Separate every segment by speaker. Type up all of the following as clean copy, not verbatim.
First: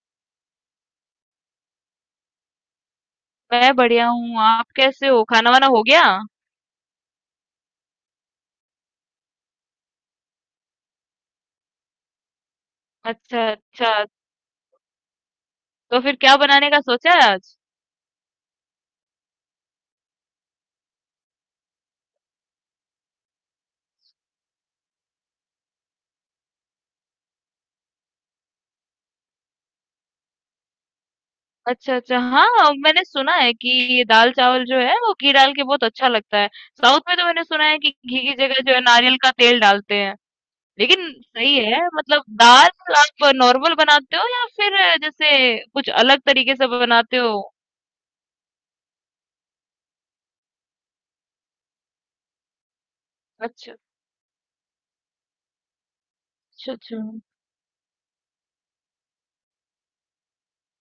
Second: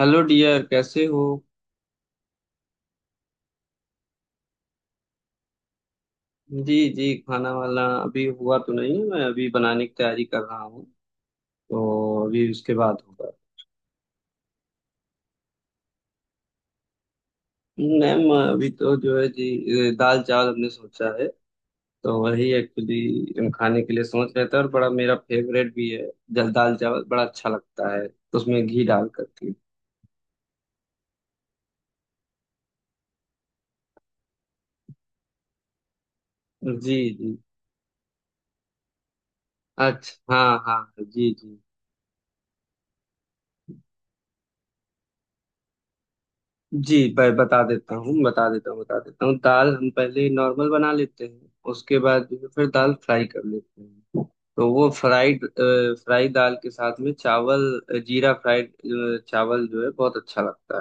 Speaker 1: Hello dear, कैसे हो।
Speaker 2: मैं बढ़िया हूँ। आप कैसे हो? खाना वाना हो गया?
Speaker 1: जी जी, खाना वाला अभी हुआ तो नहीं है, मैं अभी बनाने की तैयारी कर रहा हूँ। तो अभी उसके बाद होगा।
Speaker 2: अच्छा अच्छा। तो फिर क्या बनाने का सोचा है आज?
Speaker 1: मैम अभी तो जो है जी दाल चावल हमने सोचा है। तो वही एक्चुअली हम खाने के लिए सोच रहे थे, और बड़ा मेरा फेवरेट भी है। जल दाल चावल बड़ा अच्छा लगता है, तो उसमें घी डाल करके।
Speaker 2: अच्छा अच्छा, हाँ। मैंने सुना है कि ये दाल चावल जो है वो घी डाल के बहुत अच्छा लगता है।
Speaker 1: जी
Speaker 2: साउथ में तो
Speaker 1: जी,
Speaker 2: मैंने सुना है कि घी की जगह जो है नारियल का तेल डालते हैं।
Speaker 1: अच्छा हाँ हाँ।
Speaker 2: लेकिन
Speaker 1: जी
Speaker 2: सही
Speaker 1: जी
Speaker 2: है, मतलब दाल आप नॉर्मल बनाते हो या फिर जैसे कुछ अलग तरीके से
Speaker 1: जी,
Speaker 2: बनाते
Speaker 1: मैं
Speaker 2: हो?
Speaker 1: बता देता हूँ बता देता हूँ बता देता हूँ दाल हम पहले नॉर्मल बना लेते हैं, उसके बाद जो है फिर दाल फ्राई कर
Speaker 2: अच्छा
Speaker 1: लेते हैं। तो वो फ्राइड फ्राई दाल के
Speaker 2: अच्छा। अच्छा,
Speaker 1: साथ में चावल। जीरा फ्राइड चावल जो है बहुत अच्छा लगता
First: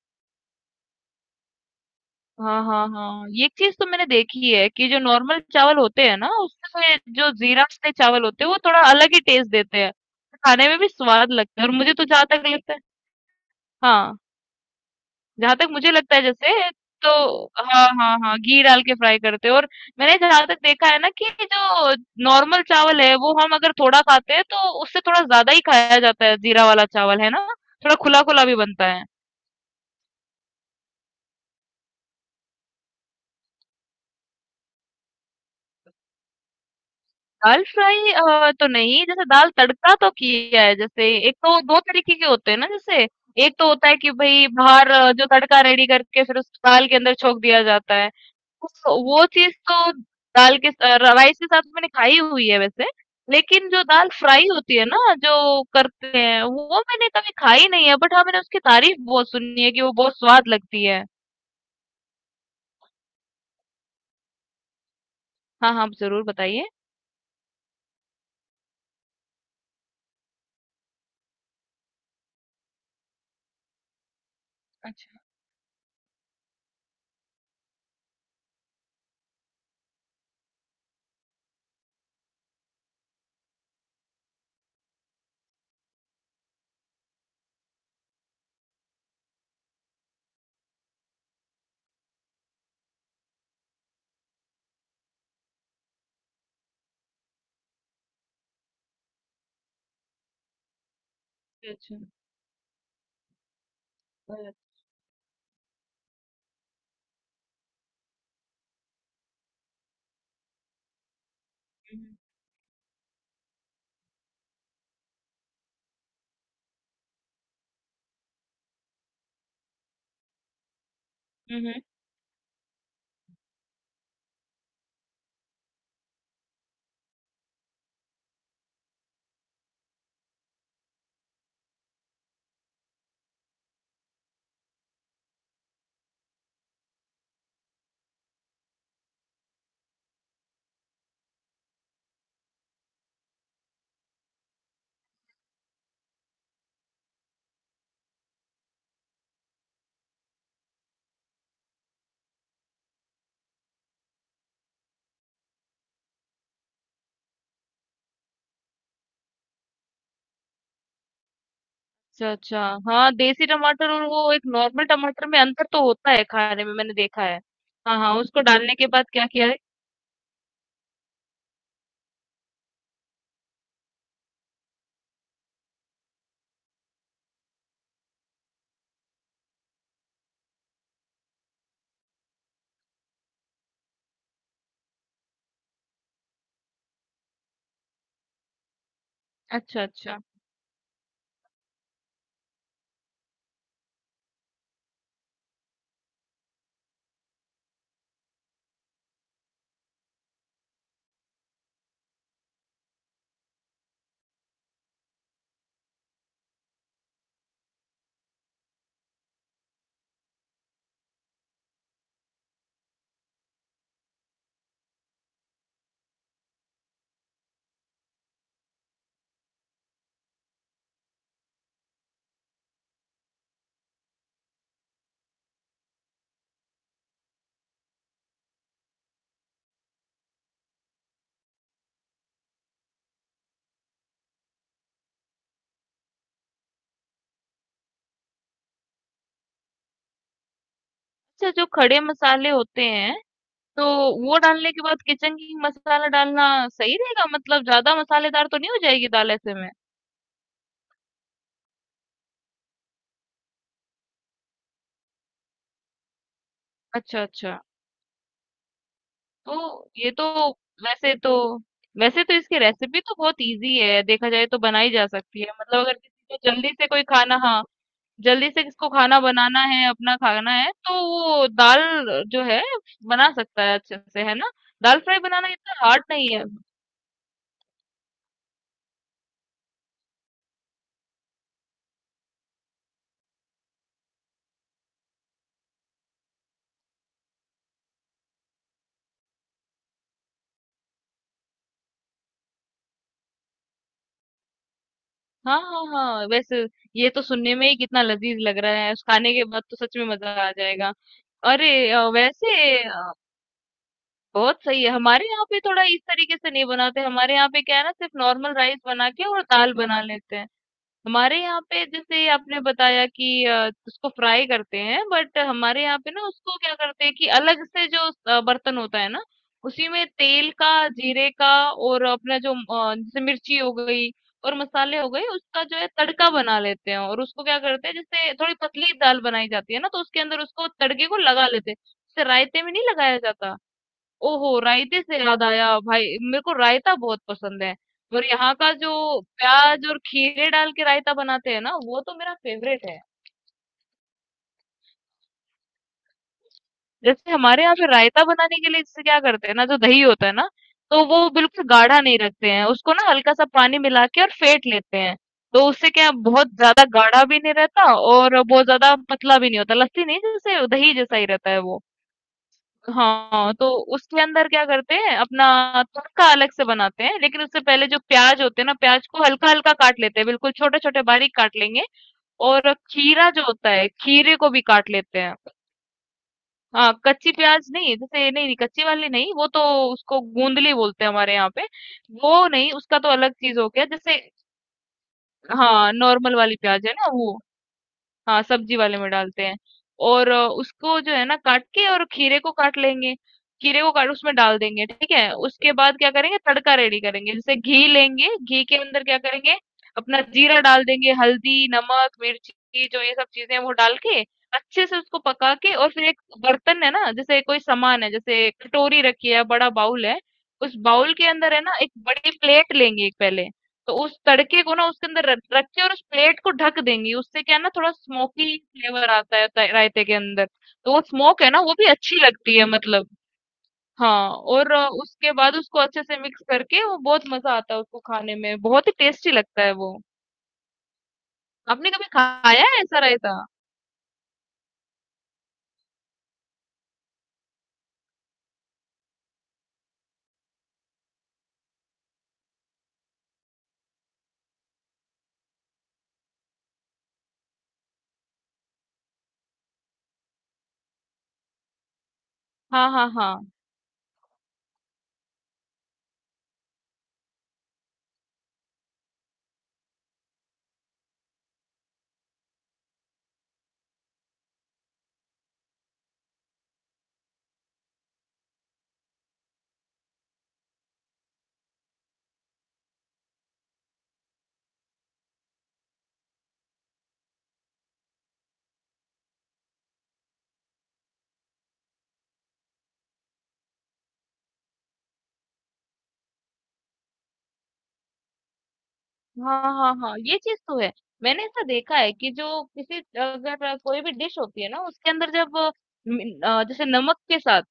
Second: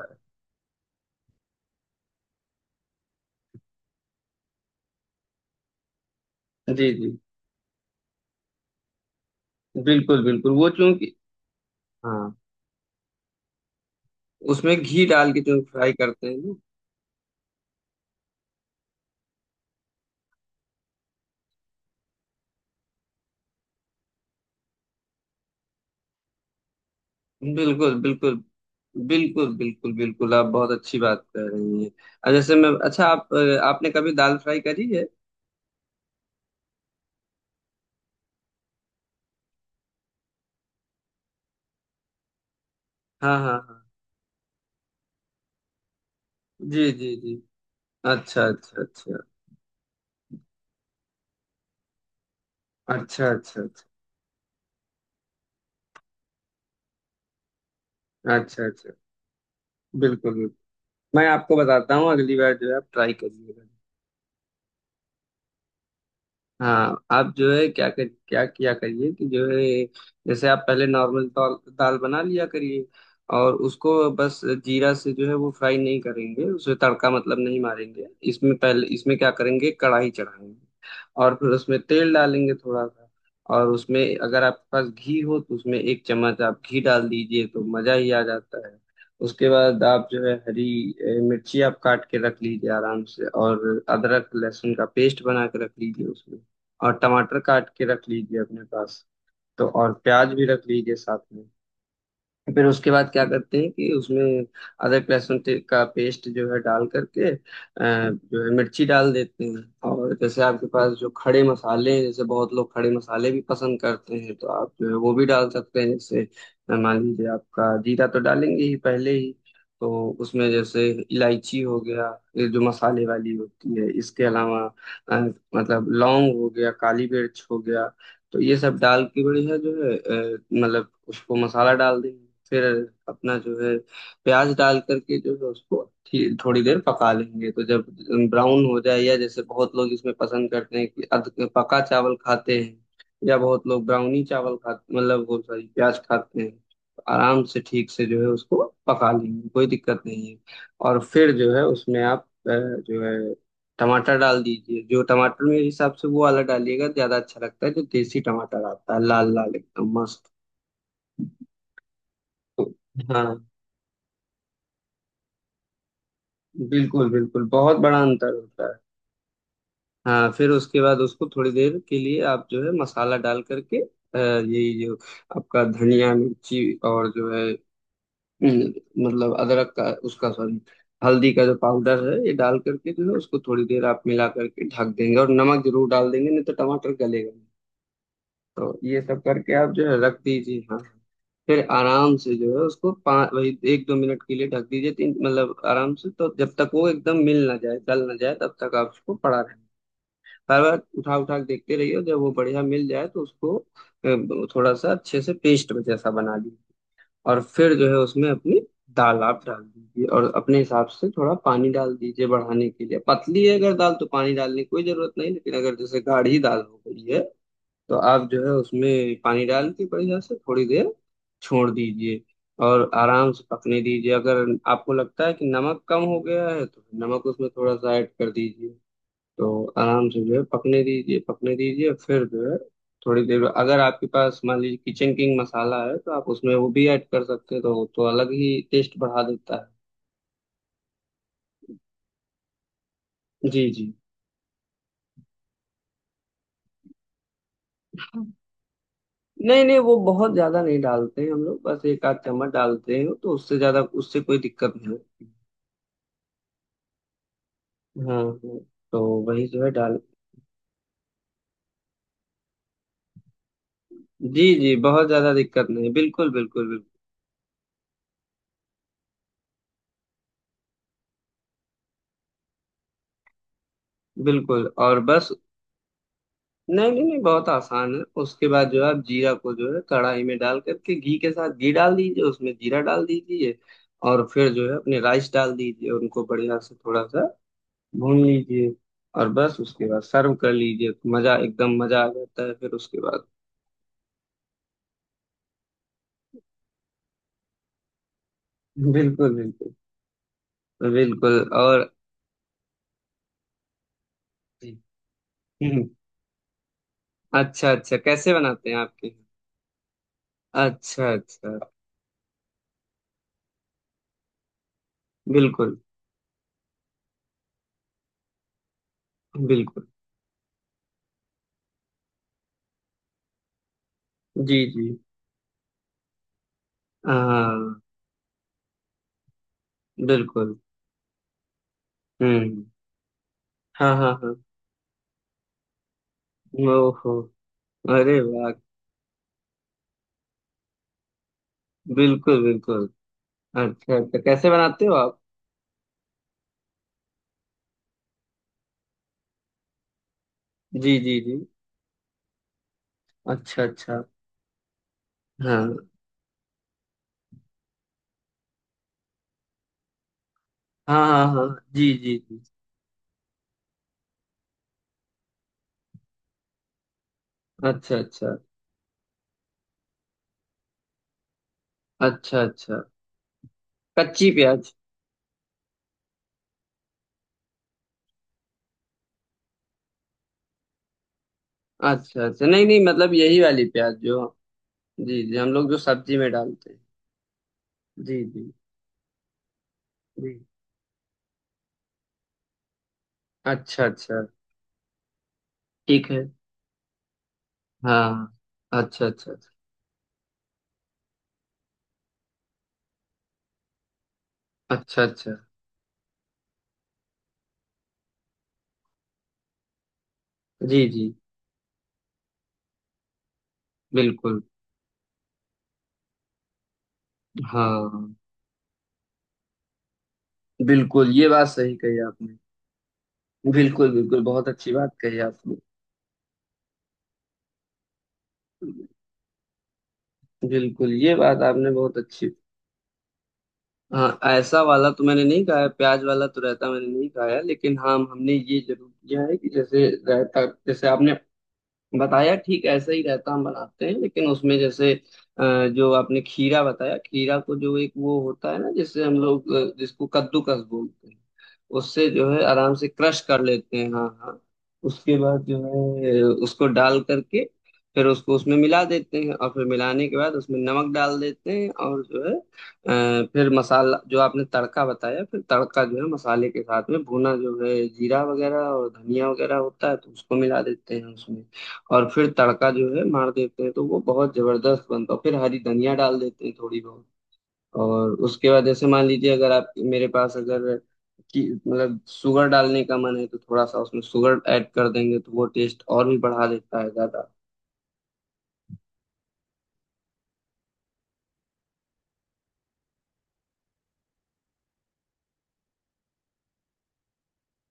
Speaker 2: हाँ हाँ हाँ, ये चीज तो मैंने देखी है कि जो नॉर्मल चावल होते हैं ना,
Speaker 1: है।
Speaker 2: उसमें
Speaker 1: जी
Speaker 2: ये
Speaker 1: जी
Speaker 2: जो जीरा वाले चावल होते हैं वो थोड़ा अलग ही टेस्ट देते हैं।
Speaker 1: बिल्कुल बिल्कुल
Speaker 2: खाने
Speaker 1: वो
Speaker 2: में भी
Speaker 1: चूंकि।
Speaker 2: स्वाद लगता है, और मुझे तो
Speaker 1: हाँ।
Speaker 2: जहां तक लगता है। हाँ,
Speaker 1: उसमें घी डाल के
Speaker 2: जहां तक
Speaker 1: चूंकि
Speaker 2: मुझे
Speaker 1: फ्राई
Speaker 2: लगता है
Speaker 1: करते हैं ना।
Speaker 2: जैसे। तो हाँ हाँ हाँ, घी डाल के फ्राई करते हैं। और मैंने जहां तक देखा है ना कि जो नॉर्मल चावल है वो हम अगर थोड़ा खाते हैं तो उससे थोड़ा ज्यादा ही खाया जाता है, जीरा वाला चावल है ना।
Speaker 1: बिल्कुल
Speaker 2: थोड़ा खुला
Speaker 1: बिल्कुल
Speaker 2: खुला भी बनता है।
Speaker 1: बिल्कुल बिल्कुल बिल्कुल, आप बहुत अच्छी बात कर रही हैं। जैसे मैं अच्छा आप आपने कभी दाल फ्राई करी है।
Speaker 2: दाल फ्राई तो नहीं, जैसे दाल तड़का तो किया है। जैसे एक तो 2 तरीके के होते हैं ना, जैसे,
Speaker 1: हाँ हाँ
Speaker 2: एक तो
Speaker 1: हाँ,
Speaker 2: होता है कि भई बाहर जो तड़का रेडी करके फिर उस
Speaker 1: जी
Speaker 2: दाल के
Speaker 1: जी
Speaker 2: अंदर
Speaker 1: जी।
Speaker 2: छोंक दिया जाता है।
Speaker 1: अच्छा अच्छा
Speaker 2: उस
Speaker 1: अच्छा
Speaker 2: वो चीज़ तो दाल के राइस के साथ मैंने खाई हुई है वैसे।
Speaker 1: अच्छा अच्छा
Speaker 2: लेकिन जो
Speaker 1: अच्छा
Speaker 2: दाल फ्राई होती है ना, जो करते हैं, वो मैंने कभी खाई नहीं है। बट हाँ, मैंने उसकी
Speaker 1: अच्छा अच्छा।
Speaker 2: तारीफ़ बहुत सुनी है कि वो बहुत
Speaker 1: बिल्कुल
Speaker 2: स्वाद
Speaker 1: बिल्कुल,
Speaker 2: लगती है।
Speaker 1: मैं आपको बताता हूँ अगली बार जो है आप ट्राई करिएगा।
Speaker 2: हाँ, हाँ, आप ज़रूर बताइए।
Speaker 1: हाँ आप जो है क्या किया करिए कि जो है, जैसे आप पहले नॉर्मल दाल दाल बना लिया करिए। और उसको बस जीरा से
Speaker 2: अच्छा,
Speaker 1: जो है वो फ्राई नहीं करेंगे, उसे तड़का मतलब नहीं मारेंगे, इसमें पहले इसमें क्या करेंगे कढ़ाई चढ़ाएंगे। और फिर उसमें तेल डालेंगे थोड़ा सा। और उसमें अगर आपके पास घी हो तो उसमें एक चम्मच आप घी डाल दीजिए तो मजा ही आ जाता है। उसके बाद आप जो है हरी मिर्ची आप काट के रख लीजिए आराम से, और अदरक लहसुन का पेस्ट बना के रख लीजिए उसमें। और टमाटर काट के रख लीजिए अपने पास। तो और प्याज भी रख लीजिए साथ में।
Speaker 2: अच्छा, अच्छा।
Speaker 1: फिर उसके बाद क्या करते हैं कि
Speaker 2: अ,
Speaker 1: उसमें अदरक लहसुन का पेस्ट जो है डाल करके जो है मिर्ची डाल देते हैं। और जैसे आपके पास जो खड़े मसाले
Speaker 2: हुँ,
Speaker 1: हैं,
Speaker 2: हुँ।
Speaker 1: जैसे बहुत लोग खड़े मसाले भी पसंद करते हैं तो आप जो है वो भी डाल सकते हैं, जैसे मान लीजिए आपका जीरा तो डालेंगे ही पहले ही। तो उसमें जैसे
Speaker 2: हुँ,
Speaker 1: इलायची
Speaker 2: हुँ।
Speaker 1: हो गया, ये जो मसाले वाली होती है इसके अलावा अ, मतलब लौंग हो गया काली मिर्च हो गया। तो ये सब डाल के बढ़िया जो है मतलब उसको मसाला डाल देंगे। फिर अपना जो है प्याज डाल करके जो है उसको थोड़ी देर पका लेंगे। तो जब ब्राउन हो जाए, या जैसे बहुत लोग इसमें पसंद करते हैं कि अध पका चावल खाते हैं, या बहुत लोग ब्राउनी चावल खाते मतलब वो सॉरी प्याज खाते हैं, तो आराम से ठीक से जो है उसको पका लेंगे कोई दिक्कत नहीं है। और फिर जो है उसमें आप जो है टमाटर डाल दीजिए। जो टमाटर मेरे हिसाब से वो वाला डालिएगा ज्यादा अच्छा लगता है, जो देसी टमाटर आता है लाल लाल एकदम मस्त।
Speaker 2: अच्छा अच्छा। हाँ,
Speaker 1: हाँ
Speaker 2: देसी टमाटर और वो एक नॉर्मल टमाटर में अंतर तो होता है खाने में, मैंने
Speaker 1: बिल्कुल
Speaker 2: देखा है।
Speaker 1: बिल्कुल, बहुत
Speaker 2: हाँ
Speaker 1: बड़ा
Speaker 2: हाँ,
Speaker 1: अंतर
Speaker 2: उसको
Speaker 1: होता
Speaker 2: डालने
Speaker 1: है।
Speaker 2: के बाद क्या किया है?
Speaker 1: हाँ फिर उसके बाद उसको थोड़ी देर के लिए आप जो है मसाला डाल करके यही जो आपका धनिया मिर्ची और जो है अम, मतलब अदरक का उसका सॉरी हल्दी का जो पाउडर है ये डाल करके जो है उसको थोड़ी देर आप मिला करके ढक देंगे, और नमक जरूर डाल देंगे नहीं तो टमाटर गलेगा। तो ये सब करके आप
Speaker 2: अच्छा
Speaker 1: जो है रख
Speaker 2: अच्छा
Speaker 1: दीजिए। हाँ हाँ। फिर आराम से जो है उसको पाँच वही एक दो मिनट के लिए ढक दीजिए, तीन मतलब आराम से, तो जब तक वो एकदम मिल ना जाए गल ना जाए तब तक आप उसको पड़ा रहे। बार बार उठा उठा के देखते रहिए, और जब वो बढ़िया मिल जाए तो उसको थोड़ा सा अच्छे से पेस्ट जैसा बना लीजिए। और फिर जो है उसमें अपनी दाल आप डाल दीजिए, और अपने हिसाब से थोड़ा पानी डाल दीजिए बढ़ाने के लिए। पतली है अगर दाल तो पानी डालने की कोई जरूरत नहीं, लेकिन अगर जैसे गाढ़ी दाल हो गई है तो आप जो है उसमें पानी डाल के बढ़िया से थोड़ी देर छोड़ दीजिए। और आराम से पकने दीजिए। अगर आपको लगता है कि नमक कम हो गया है तो नमक उसमें थोड़ा सा ऐड कर दीजिए। तो आराम से जो है पकने दीजिए। फिर जो है थोड़ी देर, अगर आपके पास मान लीजिए किचन किंग मसाला है तो आप उसमें वो भी ऐड कर सकते हैं, तो वो तो अलग ही टेस्ट बढ़ा देता
Speaker 2: अच्छा। जो खड़े मसाले होते हैं,
Speaker 1: है। जी
Speaker 2: तो
Speaker 1: जी।
Speaker 2: वो डालने के बाद किचन किंग मसाला डालना सही रहेगा? मतलब ज्यादा मसालेदार तो नहीं हो जाएगी दाल ऐसे
Speaker 1: नहीं
Speaker 2: में?
Speaker 1: नहीं वो बहुत ज्यादा नहीं डालते हैं हम लोग, बस एक आध चम्मच डालते हैं, तो उससे ज्यादा उससे कोई दिक्कत नहीं होती।
Speaker 2: अच्छा अच्छा।
Speaker 1: हाँ हाँ, तो वही जो है
Speaker 2: तो
Speaker 1: डाल।
Speaker 2: ये तो वैसे तो वैसे तो इसकी रेसिपी तो बहुत इजी है, देखा
Speaker 1: जी
Speaker 2: जाए तो
Speaker 1: जी
Speaker 2: बनाई जा
Speaker 1: बहुत ज्यादा
Speaker 2: सकती है।
Speaker 1: दिक्कत
Speaker 2: मतलब
Speaker 1: नहीं,
Speaker 2: अगर
Speaker 1: बिल्कुल
Speaker 2: किसी को जल्दी
Speaker 1: बिल्कुल।
Speaker 2: से कोई खाना, हाँ, जल्दी से किसको खाना बनाना है, अपना खाना है, तो वो दाल जो है बना सकता है अच्छे से, है ना।
Speaker 1: बिल्कुल बिल्कुल और
Speaker 2: दाल फ्राई
Speaker 1: बस।
Speaker 2: बनाना इतना हार्ड नहीं है।
Speaker 1: नहीं नहीं नहीं बहुत आसान है, उसके बाद जो है आप जीरा को जो है कढ़ाई में डाल करके घी के साथ घी डाल दीजिए उसमें जीरा डाल दीजिए। और फिर जो है अपने राइस डाल दीजिए उनको बढ़िया से थोड़ा सा भून लीजिए। और बस उसके बाद सर्व कर लीजिए तो मजा एकदम मजा आ जाता है फिर उसके बाद।
Speaker 2: हाँ हाँ हाँ, वैसे ये तो सुनने में ही कितना लजीज लग रहा है, खाने
Speaker 1: बिल्कुल
Speaker 2: के बाद
Speaker 1: बिल्कुल।
Speaker 2: तो सच में मजा आ जाएगा।
Speaker 1: बिल्कुल और।
Speaker 2: अरे वैसे बहुत सही है। हमारे यहाँ पे थोड़ा
Speaker 1: हम्म,
Speaker 2: इस तरीके से नहीं बनाते। हमारे यहाँ पे
Speaker 1: अच्छा
Speaker 2: क्या है ना,
Speaker 1: अच्छा
Speaker 2: सिर्फ
Speaker 1: कैसे
Speaker 2: नॉर्मल
Speaker 1: बनाते हैं
Speaker 2: राइस
Speaker 1: आपके।
Speaker 2: बना के और दाल बना लेते हैं।
Speaker 1: अच्छा
Speaker 2: हमारे
Speaker 1: अच्छा।
Speaker 2: यहाँ पे जैसे आपने बताया कि उसको फ्राई करते हैं, बट
Speaker 1: बिल्कुल
Speaker 2: हमारे यहाँ पे ना उसको क्या करते हैं कि अलग से जो बर्तन होता है ना,
Speaker 1: बिल्कुल।
Speaker 2: उसी में तेल का, जीरे का, और अपना जो जैसे मिर्ची हो गई और
Speaker 1: जी जी।
Speaker 2: मसाले हो गए, उसका जो है तड़का बना लेते हैं। और उसको क्या
Speaker 1: हाँ।
Speaker 2: करते हैं, जैसे थोड़ी पतली दाल बनाई जाती है ना, तो उसके अंदर
Speaker 1: बिल्कुल।
Speaker 2: उसको तड़के को लगा लेते हैं, जैसे रायते
Speaker 1: हम्म।
Speaker 2: में नहीं लगाया जाता।
Speaker 1: हाँ हाँ हाँ।
Speaker 2: ओहो! रायते से याद आया, भाई मेरे को रायता
Speaker 1: ओहो।
Speaker 2: बहुत पसंद है।
Speaker 1: अरे
Speaker 2: और
Speaker 1: वाह।
Speaker 2: यहाँ का जो प्याज और खीरे डाल के रायता बनाते हैं ना, वो तो मेरा
Speaker 1: बिल्कुल
Speaker 2: फेवरेट
Speaker 1: बिल्कुल।
Speaker 2: है।
Speaker 1: अच्छा अच्छा कैसे बनाते हो आप।
Speaker 2: जैसे हमारे यहाँ पे रायता बनाने के लिए जैसे क्या करते हैं ना, जो दही होता है ना,
Speaker 1: जी
Speaker 2: तो वो
Speaker 1: जी जी।
Speaker 2: बिल्कुल गाढ़ा नहीं रखते हैं उसको ना, हल्का सा
Speaker 1: अच्छा
Speaker 2: पानी
Speaker 1: अच्छा।
Speaker 2: मिला के और फेंट लेते हैं। तो
Speaker 1: हाँ
Speaker 2: उससे क्या है, बहुत ज़्यादा गाढ़ा भी नहीं रहता और बहुत ज़्यादा पतला भी नहीं होता। लस्सी नहीं, जैसे दही
Speaker 1: हाँ
Speaker 2: जैसा
Speaker 1: हाँ
Speaker 2: ही
Speaker 1: हाँ।
Speaker 2: रहता है वो।
Speaker 1: जी जी जी।
Speaker 2: हाँ, तो उसके अंदर क्या करते हैं, अपना तड़का अलग से बनाते हैं। लेकिन उससे पहले
Speaker 1: अच्छा
Speaker 2: जो
Speaker 1: अच्छा।
Speaker 2: प्याज होते हैं ना, प्याज को हल्का हल्का काट लेते हैं, बिल्कुल छोटे छोटे बारीक काट लेंगे।
Speaker 1: अच्छा
Speaker 2: और
Speaker 1: अच्छा
Speaker 2: खीरा जो होता है,
Speaker 1: कच्ची
Speaker 2: खीरे को भी
Speaker 1: प्याज।
Speaker 2: काट लेते हैं। हाँ, कच्ची प्याज नहीं, जैसे नहीं नहीं, कच्ची वाली नहीं, वो तो, उसको गूंदली बोलते हैं हमारे यहाँ पे।
Speaker 1: अच्छा अच्छा
Speaker 2: वो
Speaker 1: नहीं
Speaker 2: नहीं,
Speaker 1: नहीं
Speaker 2: उसका तो
Speaker 1: मतलब
Speaker 2: अलग
Speaker 1: यही
Speaker 2: चीज
Speaker 1: वाली
Speaker 2: हो गया
Speaker 1: प्याज
Speaker 2: जैसे।
Speaker 1: जो। जी जी, हम लोग जो
Speaker 2: हाँ,
Speaker 1: सब्जी में
Speaker 2: नॉर्मल वाली
Speaker 1: डालते हैं।
Speaker 2: प्याज है ना वो।
Speaker 1: जी
Speaker 2: हाँ,
Speaker 1: जी
Speaker 2: सब्जी वाले में डालते हैं। और
Speaker 1: जी।
Speaker 2: उसको जो है ना काट के, और खीरे को काट लेंगे। खीरे
Speaker 1: अच्छा
Speaker 2: को काट
Speaker 1: अच्छा।
Speaker 2: उसमें डाल देंगे। ठीक है, उसके बाद क्या
Speaker 1: ठीक है।
Speaker 2: करेंगे, तड़का रेडी करेंगे। जैसे घी लेंगे,
Speaker 1: हाँ।
Speaker 2: घी के अंदर
Speaker 1: अच्छा
Speaker 2: क्या
Speaker 1: अच्छा।
Speaker 2: करेंगे, अपना जीरा डाल देंगे, हल्दी, नमक, मिर्ची, जो ये सब चीजें हैं, वो डाल के अच्छे से
Speaker 1: अच्छा
Speaker 2: उसको
Speaker 1: अच्छा।
Speaker 2: पका के। और फिर एक बर्तन है ना, जैसे कोई सामान है, जैसे कटोरी रखी है, बड़ा बाउल है, उस
Speaker 1: जी
Speaker 2: बाउल
Speaker 1: जी।
Speaker 2: के अंदर है ना एक बड़ी प्लेट लेंगे एक पहले। तो उस
Speaker 1: बिल्कुल।
Speaker 2: तड़के को ना उसके अंदर रख रख के, और उस प्लेट को ढक देंगी। उससे क्या है ना, थोड़ा
Speaker 1: हाँ।
Speaker 2: स्मोकी फ्लेवर आता है रायते के अंदर। तो वो
Speaker 1: बिल्कुल, ये
Speaker 2: स्मोक
Speaker 1: बात
Speaker 2: है ना, वो
Speaker 1: सही
Speaker 2: भी
Speaker 1: कही
Speaker 2: अच्छी
Speaker 1: आपने।
Speaker 2: लगती है, मतलब।
Speaker 1: बिल्कुल बिल्कुल,
Speaker 2: हाँ,
Speaker 1: बहुत अच्छी
Speaker 2: और
Speaker 1: बात कही
Speaker 2: उसके बाद
Speaker 1: आपने।
Speaker 2: उसको अच्छे से मिक्स करके, वो बहुत मजा आता है, उसको खाने में बहुत ही टेस्टी लगता है वो।
Speaker 1: बिल्कुल, ये बात आपने
Speaker 2: आपने
Speaker 1: बहुत
Speaker 2: कभी
Speaker 1: अच्छी।
Speaker 2: खाया है ऐसा रायता?
Speaker 1: हाँ ऐसा वाला तो मैंने नहीं खाया, प्याज वाला तो रायता मैंने नहीं खाया, लेकिन हाँ हमने ये जरूर किया है कि जैसे रायता जैसे आपने बताया ठीक ऐसा ही रहता हम बनाते हैं, लेकिन उसमें जैसे अ, जो आपने खीरा बताया, खीरा को जो एक वो होता है ना जिससे हम लोग जिसको कद्दूकस बोलते हैं उससे जो है आराम से
Speaker 2: हाँ हाँ
Speaker 1: क्रश
Speaker 2: हाँ,
Speaker 1: कर लेते हैं। हाँ हाँ। उसके बाद जो है उसको डाल करके फिर उसको उसमें मिला देते हैं, और फिर मिलाने के बाद उसमें नमक डाल देते हैं। और जो है फिर मसाला जो आपने तड़का बताया, फिर तड़का जो है मसाले के साथ में भुना जो है जीरा वगैरह और धनिया वगैरह होता है तो उसको मिला देते हैं उसमें। और फिर तड़का जो है मार देते हैं तो वो बहुत जबरदस्त बनता है, फिर हरी धनिया डाल देते हैं थोड़ी बहुत। और उसके बाद जैसे मान लीजिए अगर आप मेरे पास अगर कि मतलब शुगर डालने का मन है तो थोड़ा सा उसमें शुगर ऐड कर देंगे तो वो टेस्ट और भी बढ़ा देता है ज्यादा।
Speaker 2: हाँ हाँ हाँ, ये चीज तो है। मैंने ऐसा देखा है कि जो किसी अगर कोई भी डिश होती है ना, उसके अंदर जब जैसे नमक के साथ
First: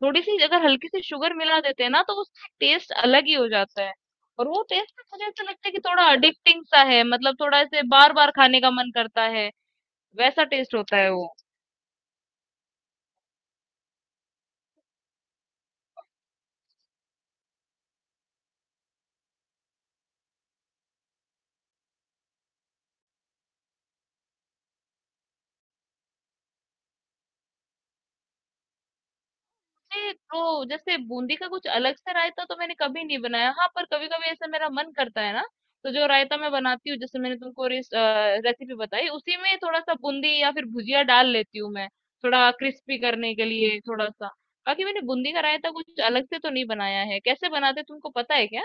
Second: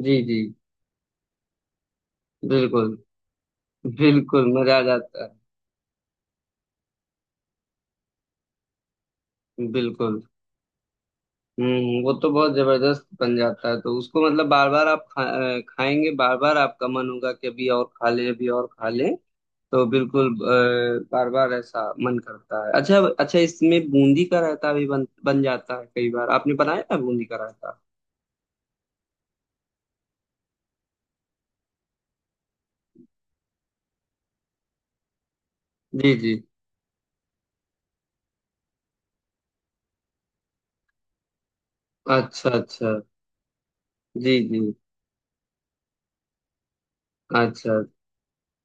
Speaker 1: जी
Speaker 2: थोड़ी-सी
Speaker 1: जी,
Speaker 2: अगर हल्की सी शुगर मिला देते हैं ना, तो उसका टेस्ट
Speaker 1: बिल्कुल
Speaker 2: अलग ही हो जाता है। और
Speaker 1: बिल्कुल
Speaker 2: वो
Speaker 1: मजा आ
Speaker 2: टेस्ट ना
Speaker 1: जाता
Speaker 2: मुझे
Speaker 1: है।
Speaker 2: ऐसा लगता है कि थोड़ा एडिक्टिंग सा है, मतलब थोड़ा ऐसे बार-बार खाने का मन करता है,
Speaker 1: बिल्कुल।
Speaker 2: वैसा टेस्ट होता है वो।
Speaker 1: हम्म, वो तो बहुत जबरदस्त बन जाता है तो उसको मतलब बार बार आप खाएंगे, बार बार आपका मन होगा कि अभी और खा लें अभी और खा लें। तो बिल्कुल बार बार ऐसा मन करता है। अच्छा अच्छा, इसमें बूंदी का रायता भी बन बन जाता है कई बार, आपने बनाया है बूंदी का रायता।
Speaker 2: ये तो, जैसे बूंदी का कुछ अलग से रायता तो मैंने कभी नहीं बनाया। हाँ, पर कभी-कभी ऐसा मेरा मन करता है ना, तो जो
Speaker 1: जी जी।
Speaker 2: रायता मैं बनाती हूँ, जैसे मैंने तुमको रेसिपी बताई, उसी में थोड़ा-सा बूंदी या फिर भुजिया डाल लेती हूँ मैं,
Speaker 1: अच्छा
Speaker 2: थोड़ा
Speaker 1: अच्छा।
Speaker 2: क्रिस्पी करने के लिए थोड़ा-सा।
Speaker 1: जी जी।
Speaker 2: बाकी मैंने बूंदी का रायता कुछ अलग से तो नहीं बनाया है। कैसे बनाते
Speaker 1: अच्छा,
Speaker 2: हैं तुमको पता है क्या?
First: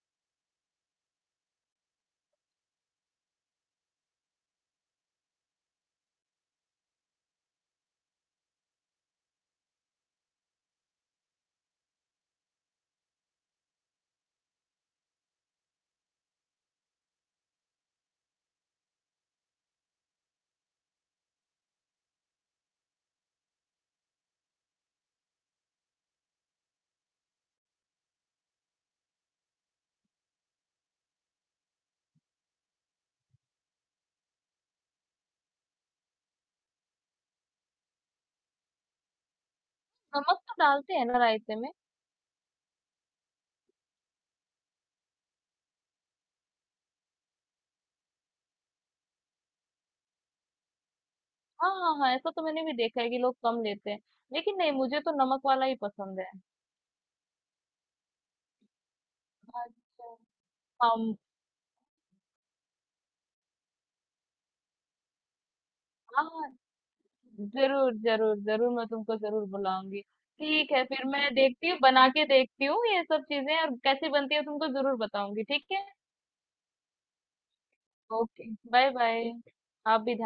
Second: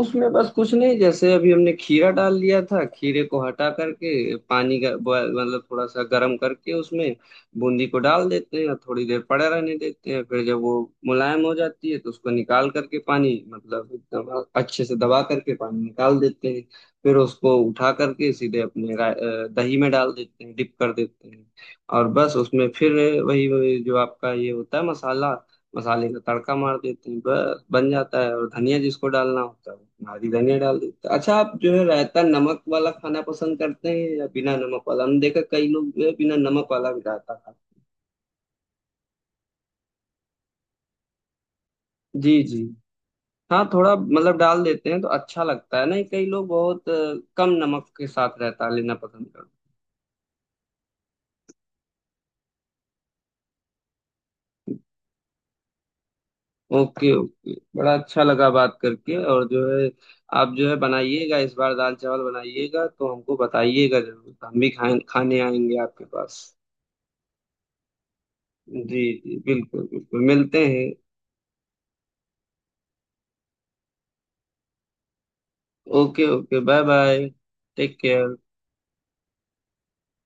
Speaker 1: उसमें बस कुछ नहीं, जैसे अभी हमने खीरा डाल लिया था, खीरे को हटा करके पानी का मतलब थोड़ा सा गर्म करके उसमें बूंदी को डाल देते हैं, थोड़ी देर पड़ा रहने देते हैं। फिर जब वो मुलायम हो जाती है तो उसको निकाल करके पानी मतलब एकदम अच्छे से दबा करके पानी निकाल देते हैं। फिर उसको उठा करके सीधे अपने दही में डाल देते हैं, डिप कर देते हैं। और बस उसमें फिर वही जो आपका ये होता है मसाला, मसाले का तड़का मार देते हैं, बस बन जाता है। और धनिया जिसको डालना होता है वो हरी धनिया डाल देते हैं। अच्छा आप जो है रायता नमक वाला खाना पसंद करते हैं या बिना नमक वाला, हमने देखा कई लोग जो है बिना नमक वाला भी रायता खाते
Speaker 2: नमक तो डालते हैं ना रायते में।
Speaker 1: हैं। जी जी। हाँ थोड़ा मतलब डाल देते हैं तो अच्छा लगता है, नहीं कई लोग बहुत कम नमक के साथ रायता लेना पसंद करते
Speaker 2: हाँ हाँ हाँ, ऐसा तो मैंने भी देखा है कि लोग कम लेते हैं, लेकिन नहीं, मुझे तो नमक वाला ही पसंद है।
Speaker 1: हैं। ओके ओके, बड़ा अच्छा लगा बात करके। और जो है
Speaker 2: अच्छा।
Speaker 1: आप जो है
Speaker 2: हम।
Speaker 1: बनाइएगा इस बार, दाल चावल बनाइएगा तो हमको बताइएगा जरूर, हम भी खाए खाने आएंगे आपके पास।
Speaker 2: हाँ, जरूर जरूर जरूर, मैं
Speaker 1: जी
Speaker 2: तुमको
Speaker 1: जी
Speaker 2: जरूर
Speaker 1: बिल्कुल
Speaker 2: बुलाऊंगी।
Speaker 1: बिल्कुल, मिलते
Speaker 2: ठीक है,
Speaker 1: हैं।
Speaker 2: फिर मैं देखती हूँ, बना के देखती हूँ ये सब चीजें, और कैसी बनती है तुमको जरूर बताऊंगी, ठीक है।
Speaker 1: Okay okay, bye bye. Take care.
Speaker 2: Okay, bye bye. ठीक, आप भी।